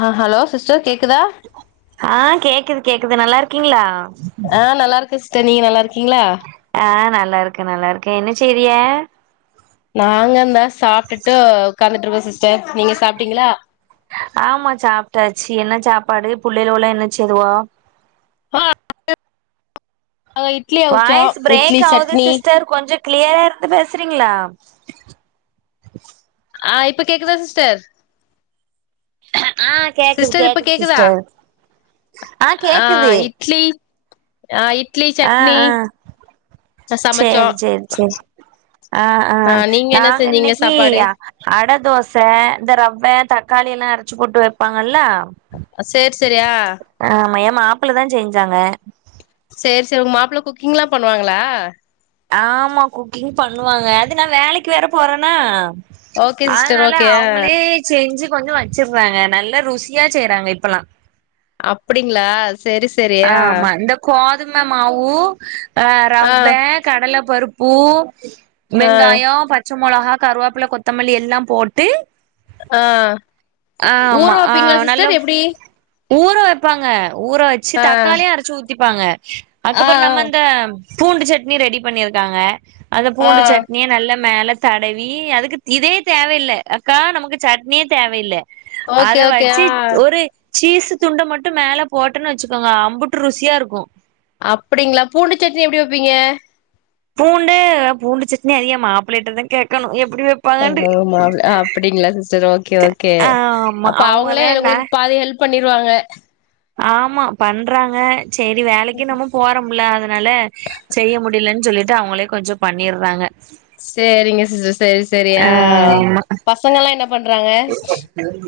ஹ hello sister கேக்குதா? ஆ கேக்குது கேக்குது நல்லா இருக்கீங்களா. ஆ நல்லா இருக்க சிஸ்டர் நீங்க நல்லா இருக்கீங்களா ஆ நல்லா இருக்கேன் நல்லா இருக்கேன் என்ன செய்ரிக நாங்கந்தா சாப்ட்டுட்டு உக்காந்துட்டு இருக்கோ சிஸ்டர் நீங்க சாப்ட்டீங்களா ஆமா சாப்ட்டாச்சு என்ன சப்பாடு புள்ளைலோலா என்ன செய்துவோ ஆ அத இப் வாய்ஸ் பிரேக் ஆவுது சிஸ்டர் கொஞ்ச கிளியரா இருந்து பேசுறீங்களா ஆ இப்ப கேக்குதா சிஸ்டர். ஆ கேக்குது சிஸ்டர் இப்ப கேக்குது கேக்குதா சிஸ்டர் ஆ இட்லி அ இட்லி சட்னி சமைச்சோ செரி செரி செரி ஆ ஆ நீங்க என்ன நாங்க செஞ்சீங்க இன்னைக்கி சாப்பாடு அட தோச இந்த ரவ்வ தக்காளி எல்லா அரச்சு போட்டு வைப்பாங்கல்ல அ செரி செரியா ஆமா ஏ மாப்பிள தா செஞ்சாங்க. செரி செரி உங்க மாப்பிள்ள குக்கிங்ல்லா பண்ணுவாங்களா! ஆமா குக்கிங் பண்ணுவாங்க அது நா வேலக்கு வேற போறேன்னா. ஓகே சிஸ்டர் அதனால ஓகே ஆ அவுங்களே செஞ்சு கொஞ்சோ வச்சடுறாங்க நல்லா ருசியா செய்யறாங்க இப்பல்லா அப்டிங்களா செரி ஆமா இந்த கோதும மாவு ஆ ரவ்வே ஆ கடல பருப்பு ஆ வெங்காயோ பச் சமெளகா, கருவோப்பில, கொத்தமல்லி எல்லா போட்டு ஆ ஊற ஆமா ஆ வப்பீங்களா நல்ல சிஸ்டர் எப்டி ஊற வைப்பாங்க ஊற வச்சு ஆ தக்காளியு அரைச்சு ஊத்திப்பாங்க ஆ அதுக்கப்பறோ நம்ம இந்த பூண்டு சட்னி ரெடி பண்ணியிருக்காங்க அந்த ஆ பூண்டு சட்னிய நல்ல மேல தடவி அதுக்கு இதே தேவயில்ல அக்கா நமக்கு சட்னியே தேவயில்ல. அத ஓகே ஓகே வச்சு ஆ ஒரு சீஸ்ஸு துண்ட மட்டு மேல போட்டேன்னு வச்சுக்கோங்க அம்புட்டு ருசியா இருக்கு அப்டிங்களா பூண்டு சட்னி எப்டி வைப்பீங்க? பூண்டு பூண்டு சட்னி அத என் மாப்பிளைட்ட தான் கேட்கணும் எப்டி வப் பாரு மா‌ப் அப்டிங்களா சிஸ்டர் ஓகே ஓகே ஆமா அப்ப அவுங்களே அவங்கதான் நா உங்களுக்கு பாதி ஹெல்ப் பண்ணிருவாங்க. ஆமா பண்றாங்க சேரி வேலைக்கு நம்ம போறமுல அதனால செய்ய முடியலன்னு சொல்லிட்டு அவங்களே கொஞ்சம் பண்ணிடுறாங்க. சேரிங்க சிஸ்டர் சேரி சேரி ஆ ஆமா பசங்கல்லாம் என்ன பண்றாங்க?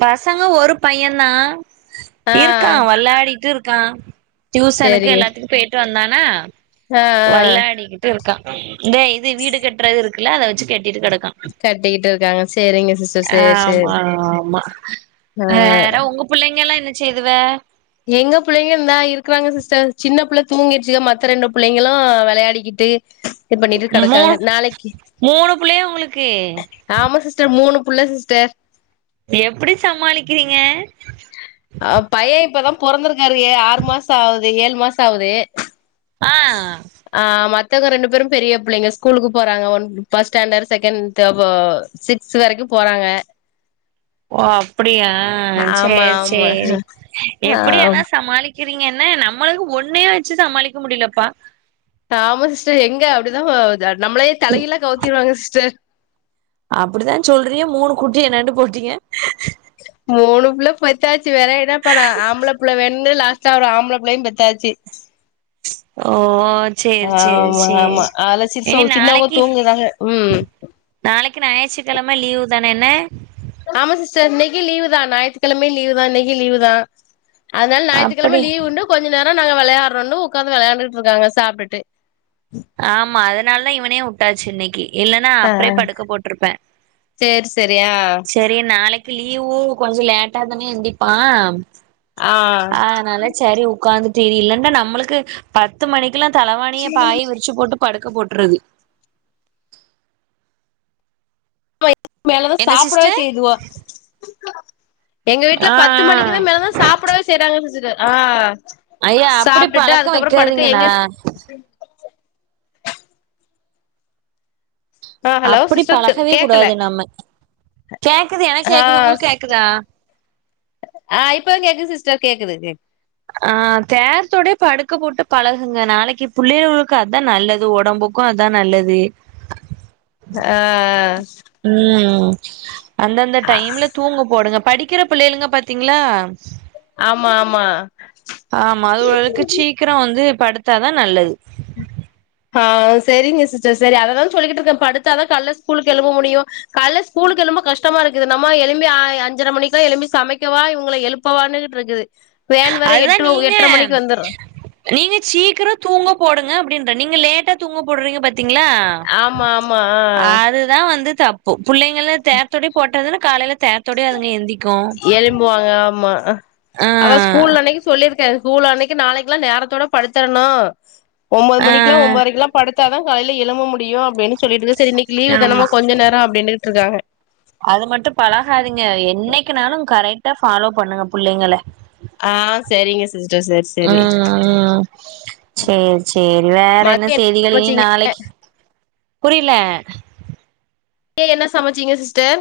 பசங்க ஒரு பையன் தான் ஆ இருக்கான் வள்ளாடிட்டு இர்க்கான் டியூசனுக்கு சேரிங்க எல்லாத்துக்கும் பெய்ட்டு வந்தானா ஆ ஆ வள்ளாடிக்கிட் ட்டு இருக்கா இந்த இது வீடு கட்றதுக இருக்குல்ல அத வச்சு கட் கட்டிக்கிட்டு இருக்காங்க சேரிங்க சிஸ்டர் சேரி சேரி ஆமா ஆமா ஆ ஆ வேற உங்க புள்ளைங்கலாம் என்ன செய்துவ எங்க பிள்ளைங்க தான் இருக்ராங்க சிஸ்டர் சின்ன புள்ள தூங்கிருச்சு மத்த ரெண்டு பிள்ளைங்களும் விளையாடிக்கிட்டு டே அங்களா மூணு புள்ளையா உங்ளுக்கு ஆமா சிஸ்டர் மூணு புள்ள சிஸ்டர் எப்டி சமாளிக்கிறீங்க அ பையன் இப்பதான் பொறந்துருக்காரு ஏ ஆறு மாசோ ஆவூது ஏழு மாசோ ஆவுது ஆ ஆ மத்தவங்க ரெண்டு பேரும் பெரிய புள்ளைங்க ஸ்கூலுக்கு போறாங்க ஒன் பஸ்ட் ஸ்டேன்டர்ட் செகண்ட் தா ப சிக்ஸ் வரைக்கும் போறாங்க ஓ அப்டியா ஆமா சேரி ஆமா சேரி ஆ எப்டி ஆனா சமாளிக் கிறீங்க என்ன நம்மளும் ஒன்னையே வச்சு சமாளிக்க முடியலப் பா ஆமா சிஸ்டர் எங்க அப்டிதான் நம்மளே தலைகீல்லா கவுத்திடுவாங்க சிஸ்டர். அப்டித்தான் சொல்றீங்க மூணு குட்டி என்னண்டு போட்டீங்க. மூணு புள்ள பெத்தாச்சு வேற என்ன பண்ணா ஆம்பள புள்ள வென்னுன்னு லாஸ்ட் ட்டா ஒரு ஆம்பள பிள்ளையும் பெத்தாச்சு. ஓ சேரி சேரி ஆமா சேரி ஆமா அதலா இனி சிருச சின்னவங்க நாளைக்கு தூங்குறாங்க. ம் நாளைக்கு ஞாயிற்றுக்கிழமை லீவு தானே என்ன? ஆமா சிஸ்டர் இன்னிக்கு லீவு தான் ஞாற்றுக்கிழமையு லீவு தான் இன்னிக்கு லீவு தான். அதனால ஞாற்றுக்கிழமை அப்படி லீ்வுன்டு கொஞ்சோ நேரோ நாங்க விளையாறோன்னு உட்கந்து விளையாண்டுட்டு இருக்காங்க சாப்டுட்டு. ஆமா அதனால இவனையும் வுட்டாச்சி இன்னிக்கி இல்லன்னா ஆ அப்றே படுக்க போட்ருப்பேன் சேரி சேரி ஆ செரி நாளைக்கி லீவூ கொஞ்சோ லேட்டாதானே எந்திப்பான் ஆ ஆநாள சரி உக்காந்துட்டு இரி இல்லன்டா நம்ளுக்கு பத்து மணிக்கில்லாம் தலவாணிய பாயி விரி ச்சு போட்டு படுக்க போட்றது பத்து மணிக்கு மேலதான் என்ன சாப்புடவே சிஸ்டர் செய்துவோ எங்க வீட்ல ஆ பத்து மணிக்கு தான் மேலதான் சாப்புடவே செய்றாங்க சிஸ்டர் ஆ ஐயா அப்படி சாப்ட்டுட்டு பழக்க அதுக்கப்றம் படுக்க எங்க வைக்காதீங்கண்ணா ஆ ஹலோ அப்டி சிஸ்டர் பளஹவே கேக்கல கூடாது நம்ம கேக்குது எனக் ஆ கேக்குது உங்ளுக்கு கேக்குதா ஆ இப்ப கேக்குது சிஸ்டர் கேக்குது கேக் ஆ நேரத்தோடே படுக்க போட்டு பளஹுங்க நாளைக்கி புள்ளைவோளுக்கு அதான் நல்லது ஒடம்புக் கு அதான் நல்லது ஆ ஆ ம் ம் அந்த அந்த டைம்ல தூங்க போடுங்க படிக்கிற புள்ளைளுங்க பாத்தீங்ளா ஆமா ஆமா ஆமா அதுவொழுக்கு சீக்கிர வந்து படுத்தா தா நல்லது ஆ செரிங்க சிஸ்டர் சரி அததா சொல்லிக்கிட்டு இருக்கே படுத்தா தா கால்ல ஸ்கூலுக்கு எழும்ப முடியு கால்ல ஸ்கூலுக்கு எழும்ப கஷ்டமா இருக்குது நம்ம எழும்பி அ அஞ்சர மணிக்கலா எழும்பி சமைக்கவா இவுங்கள எழுப் இப்போ வந்துகிட்டு இருக்குது வேன் வர அதுதா எட்டு எட்ர நீங்க மணிக்கு வந்துரு நீங்க சீக்கிரம் தூங்க போடுங்க அப்டின்றே நீங்க லேட்டா தூங்க போடுறீங்க பாத்தீங்ளா ஆமா ஆமா ஆ அதுதா வந்து தப்பு புள்ளைங்கல தேர்தோடயே போட்டதான்னே காலேல தேர் தொடயு அதுங்க எந்திக்கோ எழும்பு வாங்க ஆமா அதா ஸ்கூல் அன்னைக்கி சொல்லிருக்க ஸ்கூல் அன்னைக்கு நாளைக்குல்லா நேரத்தோட படுத்தர்ணோ ஒம்பது ஆ மணிக்குலா ஒம்பதரைக்குலா படுத்தாதா காலில எழும்ப முடியு அப்டின்னு சொல்லிட்டு சரி இன்னிக்கு லீ்வூ ஆமா தானமா கொஞ்ச நேரம் அப்டின்ட்டு இருக்காங்க அது மட்டும் பழகாதீங்க என்னைக்குனாலு கரெக்டா ஃபாலோ பண்ணுங்க புள்ளைங்கள ஆ செரிங்க சிஸ்டர் சேர் சே ஆ ஆ சேரி சேரி வேற என்ன மதிய செய்திகள் இனி சமச்சீங்க நாளைக்கி புரியில ஏ என்ன சமச்சீங்க சிஸ்டர்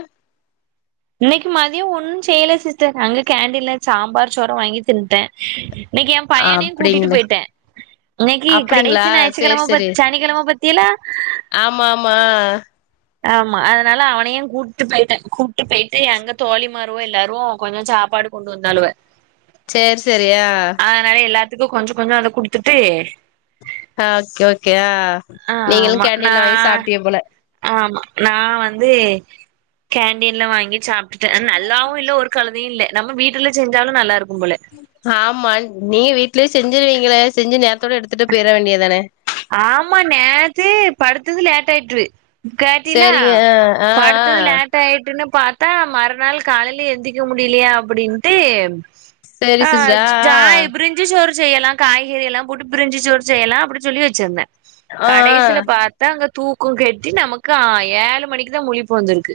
இன்னைக்கு மத்தியம் ஒன்னும் செய்யல சிஸ்டர் அங்க கேண்டின்ல சாம்பார் சோரு வாங்கி தின்னுட்டே இன்னைக்கு எ பையனையு கூட்டிட்டு அப்டிங்கள போயிட்டே இன்னக்கி அப்டிங்களா கடேசி சேரி ஞாயிற்றுக்கெழம சேரி பாத் சனிக்கெழம பாத்திகளா ஆமா ஆமா ஆமா அதனால அவனையு கூட்டு போய்ட்டே ட்டு போய்ட்டு அங்க தோழி மாறுக எல்லாரு கொஞ்ச சாப்பாடு கொண்டு வந்தாலுவ சேரி சேரி அ அதனால எல்லாத்துக்கு கொஞ்ச கொஞ்ச அத குடுத்துட்டு அ ஓகே ஓகே அ நீங்களு ஆமா நா கேண்டின்ல வாங்கி சாப்ட்டீக போல ஆமா நா வந்து கேண்டீன்ல வாங்கி சாப்ட்டுட்டே நல்லாவு இல்ல ஒரு கழதையு இல்ல நம்ம வீட்டுல செஞ்சாலு நல்லா இருக்கும் போல ஆமா நீங்க வீட்லயே செஞ்சிருவீங்களே செஞ்சு நேரத்தோட எடுத்துட்டு போயிட வேண்டியதானே ஆமா நேத்தே படுத்தது லேட் ஆயிட்று கேட்டிலா சேரிங்க ஆ ஆ படுத்தது லேட் லேட் ஆயிட்டுன்னு பாத்தா மறுநாள் காலைல்லே எந்திக்க முடியலையா அப்டின்ட்டூ சேரி ஆ சிஸ்டர் ஜா எப்ரின் சுடு சோறு செய்யலா காய்கறி எல்லா போட்டு பிரிஞ்சி சோறு செய்யலா அப்டி சொல்லி வெச்சிருந்தே ஆ ஆ கடைசியில பாத் தா அங்க தூக்க கெட்டு நமக்கு ஆ ஏழு மணிக்கு தா முழிப்பு வந்திருக்கு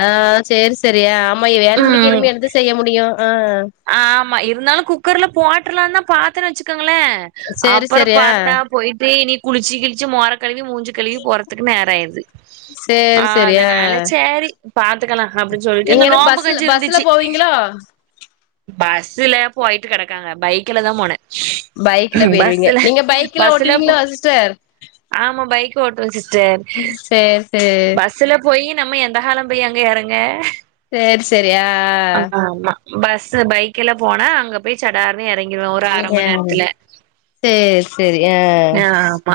ஆ சேரி சேரியா ஆம்மா ஏழ்மணிக்கு ம் எழும்பி என்த்த செய்ய முடியு ஆ ஆமா இருந்தாலு குக்கர்ல போட்ரலாந்தா பாத்துன்னு வச்சுக்கோங்களே சேரி அப்புற சேரி ஆ பாத்தா போயிட்டு இனி குளிச்சு கிளிச்சு மோர கழுவி மூஞ்சி கழுவி போறதுக்கு நேர ஆயிருது சேரி சேரி ஆ அதனால சேரி பாத்துக்கலா அப்டின்னு சொல்லிட்டு நீங்க இந்த என்ன நோம்பு பஸ்ல கஞ்சி பஸ்ல இருந்துச்சு போவீங்களோ பஸ்ஸுல போயிட்டு கெடக்காக பைக்ல தா போனே பைக்ல போயிருவீங்க பஸ்ல நீங்க பைக்லா பஸ்ல போ ஓட்டுவீங்களா சிஸ்டர் ஆமா பைக் ஓட்டுவே சிஸ்டர் உம் பஸ்ஸூல போயி நம்ம எந்த காலம் போய் அங்க எறங்க சேரி சேரி ஆ ஆ பஸ்ஸு பைக்கிலா போனா அங்க போய் சடார்னு இறங்கிடுவே ஒரு அரை ஆ மணி நேரத்துல சேரி சேரி ஆ ஹ் ஆமா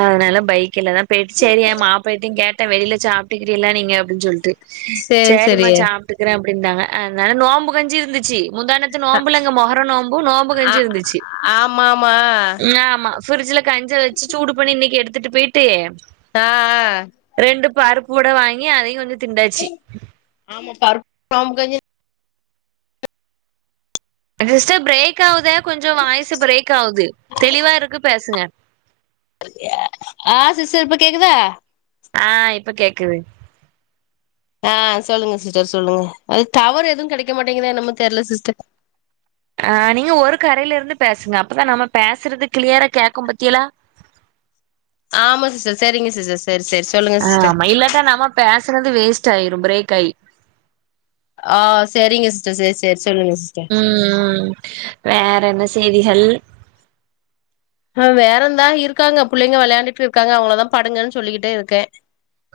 அதனால பைக்ல்லதா போயிட்டு சரியென் மாப்ளயிட்டு கேட்டே வெளியில சாப்பிட்டுக்கிறியளா நீங்க அப்டின் சொல்ட்டு சேரி சேரி சரிம்மா சாப்புட்டுக்குறே அப்டின்டாங் அதனால நோம்பு கஞ்சி இருந்துச்சி முந்தாநேத்து நோன்ம்புலங்க மொகரோ நோன்ம்பு நோன்ம்பு ஆ கஞ்சி இருந்துச்சி ஆமா ஆமா ம் ஆமா பிரிட்ஜ்ல கஞ்சி வச்சு சூடு பண்ணி இன்னைக்கு எடுத்துட்டு போயிட்டு ஆ ஹ ரெண்டு பருப்பு வட வாங்கி அதையும் கொஞ்சம் திண்டாச்சி ஆமா பருப்பு நோம்பு காஞ்சு சிஸ்டர் பிரேக் ஆவுது கொஞ்சம் வாய்ஸ்ஸு பிரேக் ஆவுது தெளிவா இருக்கு பேசுங்க ஆஹ் சிஸ்டர் இப்ப கேக்குதா ஆஹ் இப்ப கேக்குது ஆஹ் சொல்லுங்க சிஸ்டர் சொல்லுங்க அது டவர் எதுவும் கெடைக்க மாட்டேங்குதா என்னமோ தெர்ல சிஸ்டர் ஆஹ் நீங்க ஒரு கரையில இருந்து பேசுங்க அப்தா நம்ம பேசுறது கிளியரா கேக்கு பத்தியலா ஆமா சிஸ்டர் செரிங்க சிஸ்டர் செரி செரி சொல்லுங்க சிஸ்டர் ஆமா இல்லாட்டா நம்ம பேசறது வேஸ்ட் ஆயிரும் பிரேக் ஆயி ஆஹ் சரிங்க சிஸ்டர் செரி செரி சொல்லுங்க சிஸ்டர் ம்ம்ம் வேற என்ன செய்திகள் ஆஹ வேறந்தா இருக்காங்க புள்ளைங்க வெளையாண்டுட்டு இருக்காங்க அவங்களதா படுங்கன் சொல்லிக்கிட்டே இருக்கே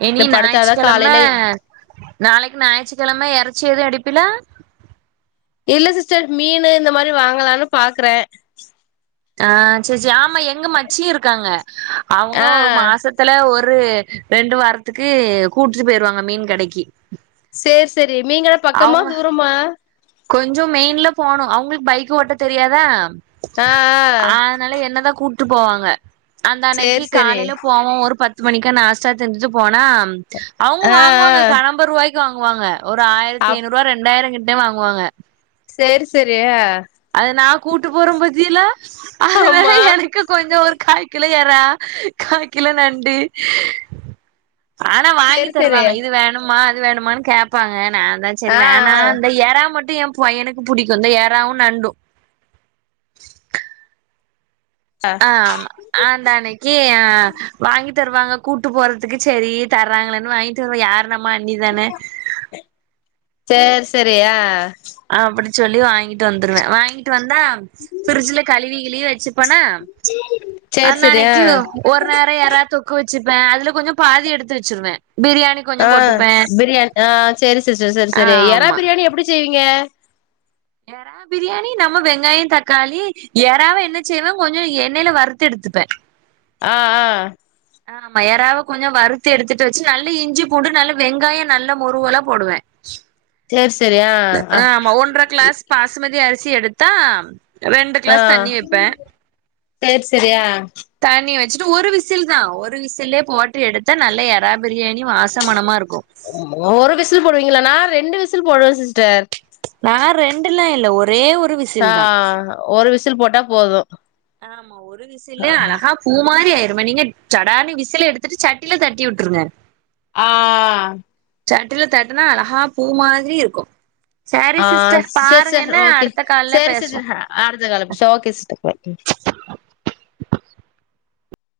இனி இன்னு ஞாயிற்று படுத்தாதா கெலம காலையில நாளைக்கு ஞாயிற்றி கெலம எறச்சி ஏது எடுப்பில இல்ல சிஸ்டர் மீனு இந்த மாரி வாங்கலான்னு பாக்கறே ஆ செர் செரி ஆமா எங்க மச்சி இருக்காங்க அவங்க ஆ ஒர் மாசத் துல ஒரு ரெண்டு வாரத்துக்கு கூட்றுபோயிருவாங்க மீன் கடைக்கி சேர் செரி நீங்கப் அவ்ங்க கொஞ்சமெயின்ல போணு அவங்ளுக்கு பைக் ஓட்ட தெரியாதா ஆ ஆ ஆதனால என்னதா கூட்டு போவாங்க அந்தன்னைக்கி சேரி சேரி காலையில போவோ ஒரு பத் மணிக்கா நாஸ்டா செஞ்சுட்டுபோனா அவங்க ஆ வாங்குவாங்க ஆ கனம்ப ரூவாய்க்கு வாங்குவாங்க ஒரு ஆயிர் அப் த்திஐனூறுவாரெண்டாயிரோ கிட்டே வாங்குவாங்க சேர் செரியா அது நா கூட்டு போற பத்தியலா அதுலதா ஆமா எனக்கு கொஞ்ச ஒரு காய் கிலோ எறா காய் கிலோ நண்டு ஆனா வாங்கி சேரி சேரி தருவாங்க இது வேணுமா அது வேணுமா கேப்பாங்க நாந்தா ஆ செரிவேனா இந்த ஏற மட்டு என் பையனுக்கு புடிக்கும் இந்த ஏறாவு நண்டு ஆ ஆமா ஆந்த அன்னைக்கி ஆ வாங்கி தருவாங்க கூட்டு போறதுக்கு செரி தர்ராங்களேன்னு வாங்கிட்டு வருவ யா நம்ம அண்ணி தானே சேர் செரி ஆ அப்படி சொல்லி வாங்கிட் டு வந்துருவே வாங்கிட்டு வந்தா பிரிரிட்ஜில கழுவி கிழுவி வெச்சுப்பனா சேரி சேரி ஆ அந்தன்னிக்கு ஒரு நேரோ யெரா தொக்கு வச்சுப்பே அதுல கொஞ்சம் பாதி எடுத்து வச்சிருவே பிரியாணிக் ஆஹபிரியாணி ஆ செரி சிஸ்டர் செரி செரி யெறா ஆமா பிரியாணி எப்டி செய்வீங்க யெறா பிரியாணி நம்ம வெங்காய தக்காளி யெறாவ என்ன செய்வே கொஞ்சம் எண்ணெயில வறுத்து எடுத்துப்பே [inaudible] ஆ ஆ ஆ ஆமா யாராவ கொஞ்ச வறுத்து எடுத்துட்டு வச்சு நல்ல இஞ்சி பூண்டு நல்ல வெங்காய நல்ல முருவெலா போடுவே சேர் செரியா ஆ ஆமா ஒன்ற க்ளாஸ் பாசுமதி அரிசி எடுத்தா ரெண்டு ஆ கிளாஸ் தண்ணி வெப்ப சேரி சேரி ஆ தண்ணி வச்சுட்டு ஒரு விசில் தான் ஒரு விசிலே போட்டு எடுத்தா நல்ல எறா பிரியாணி வாச மனமா இருக்கு ஒரு விசில் போடுவீங்களா நா ரெண்டு விசில் போடுவே சிஸ்டர் நா ரெண்டுல்லா இல்ல ஒரே ஒரு வி ஆ ஒரு விசில் போட்டா போது ஆமா ஒரு விசுல்லே அழகா பூமாரி ஆயிருமே நீங்க ஜடானு விசில எடுத்துட்டு சட்டில தட்டி விட்ருங்க ஆ சட்டில தட்டுனா அழகா பூ மாரி இருக்கு செரி ஆ சிஸ்டர் பாருங்க என்ன அடுத்த கால்ல பேசுவோ அடுத்தக்கால சரி ஓகே சிஸ்டர் பாய் ம்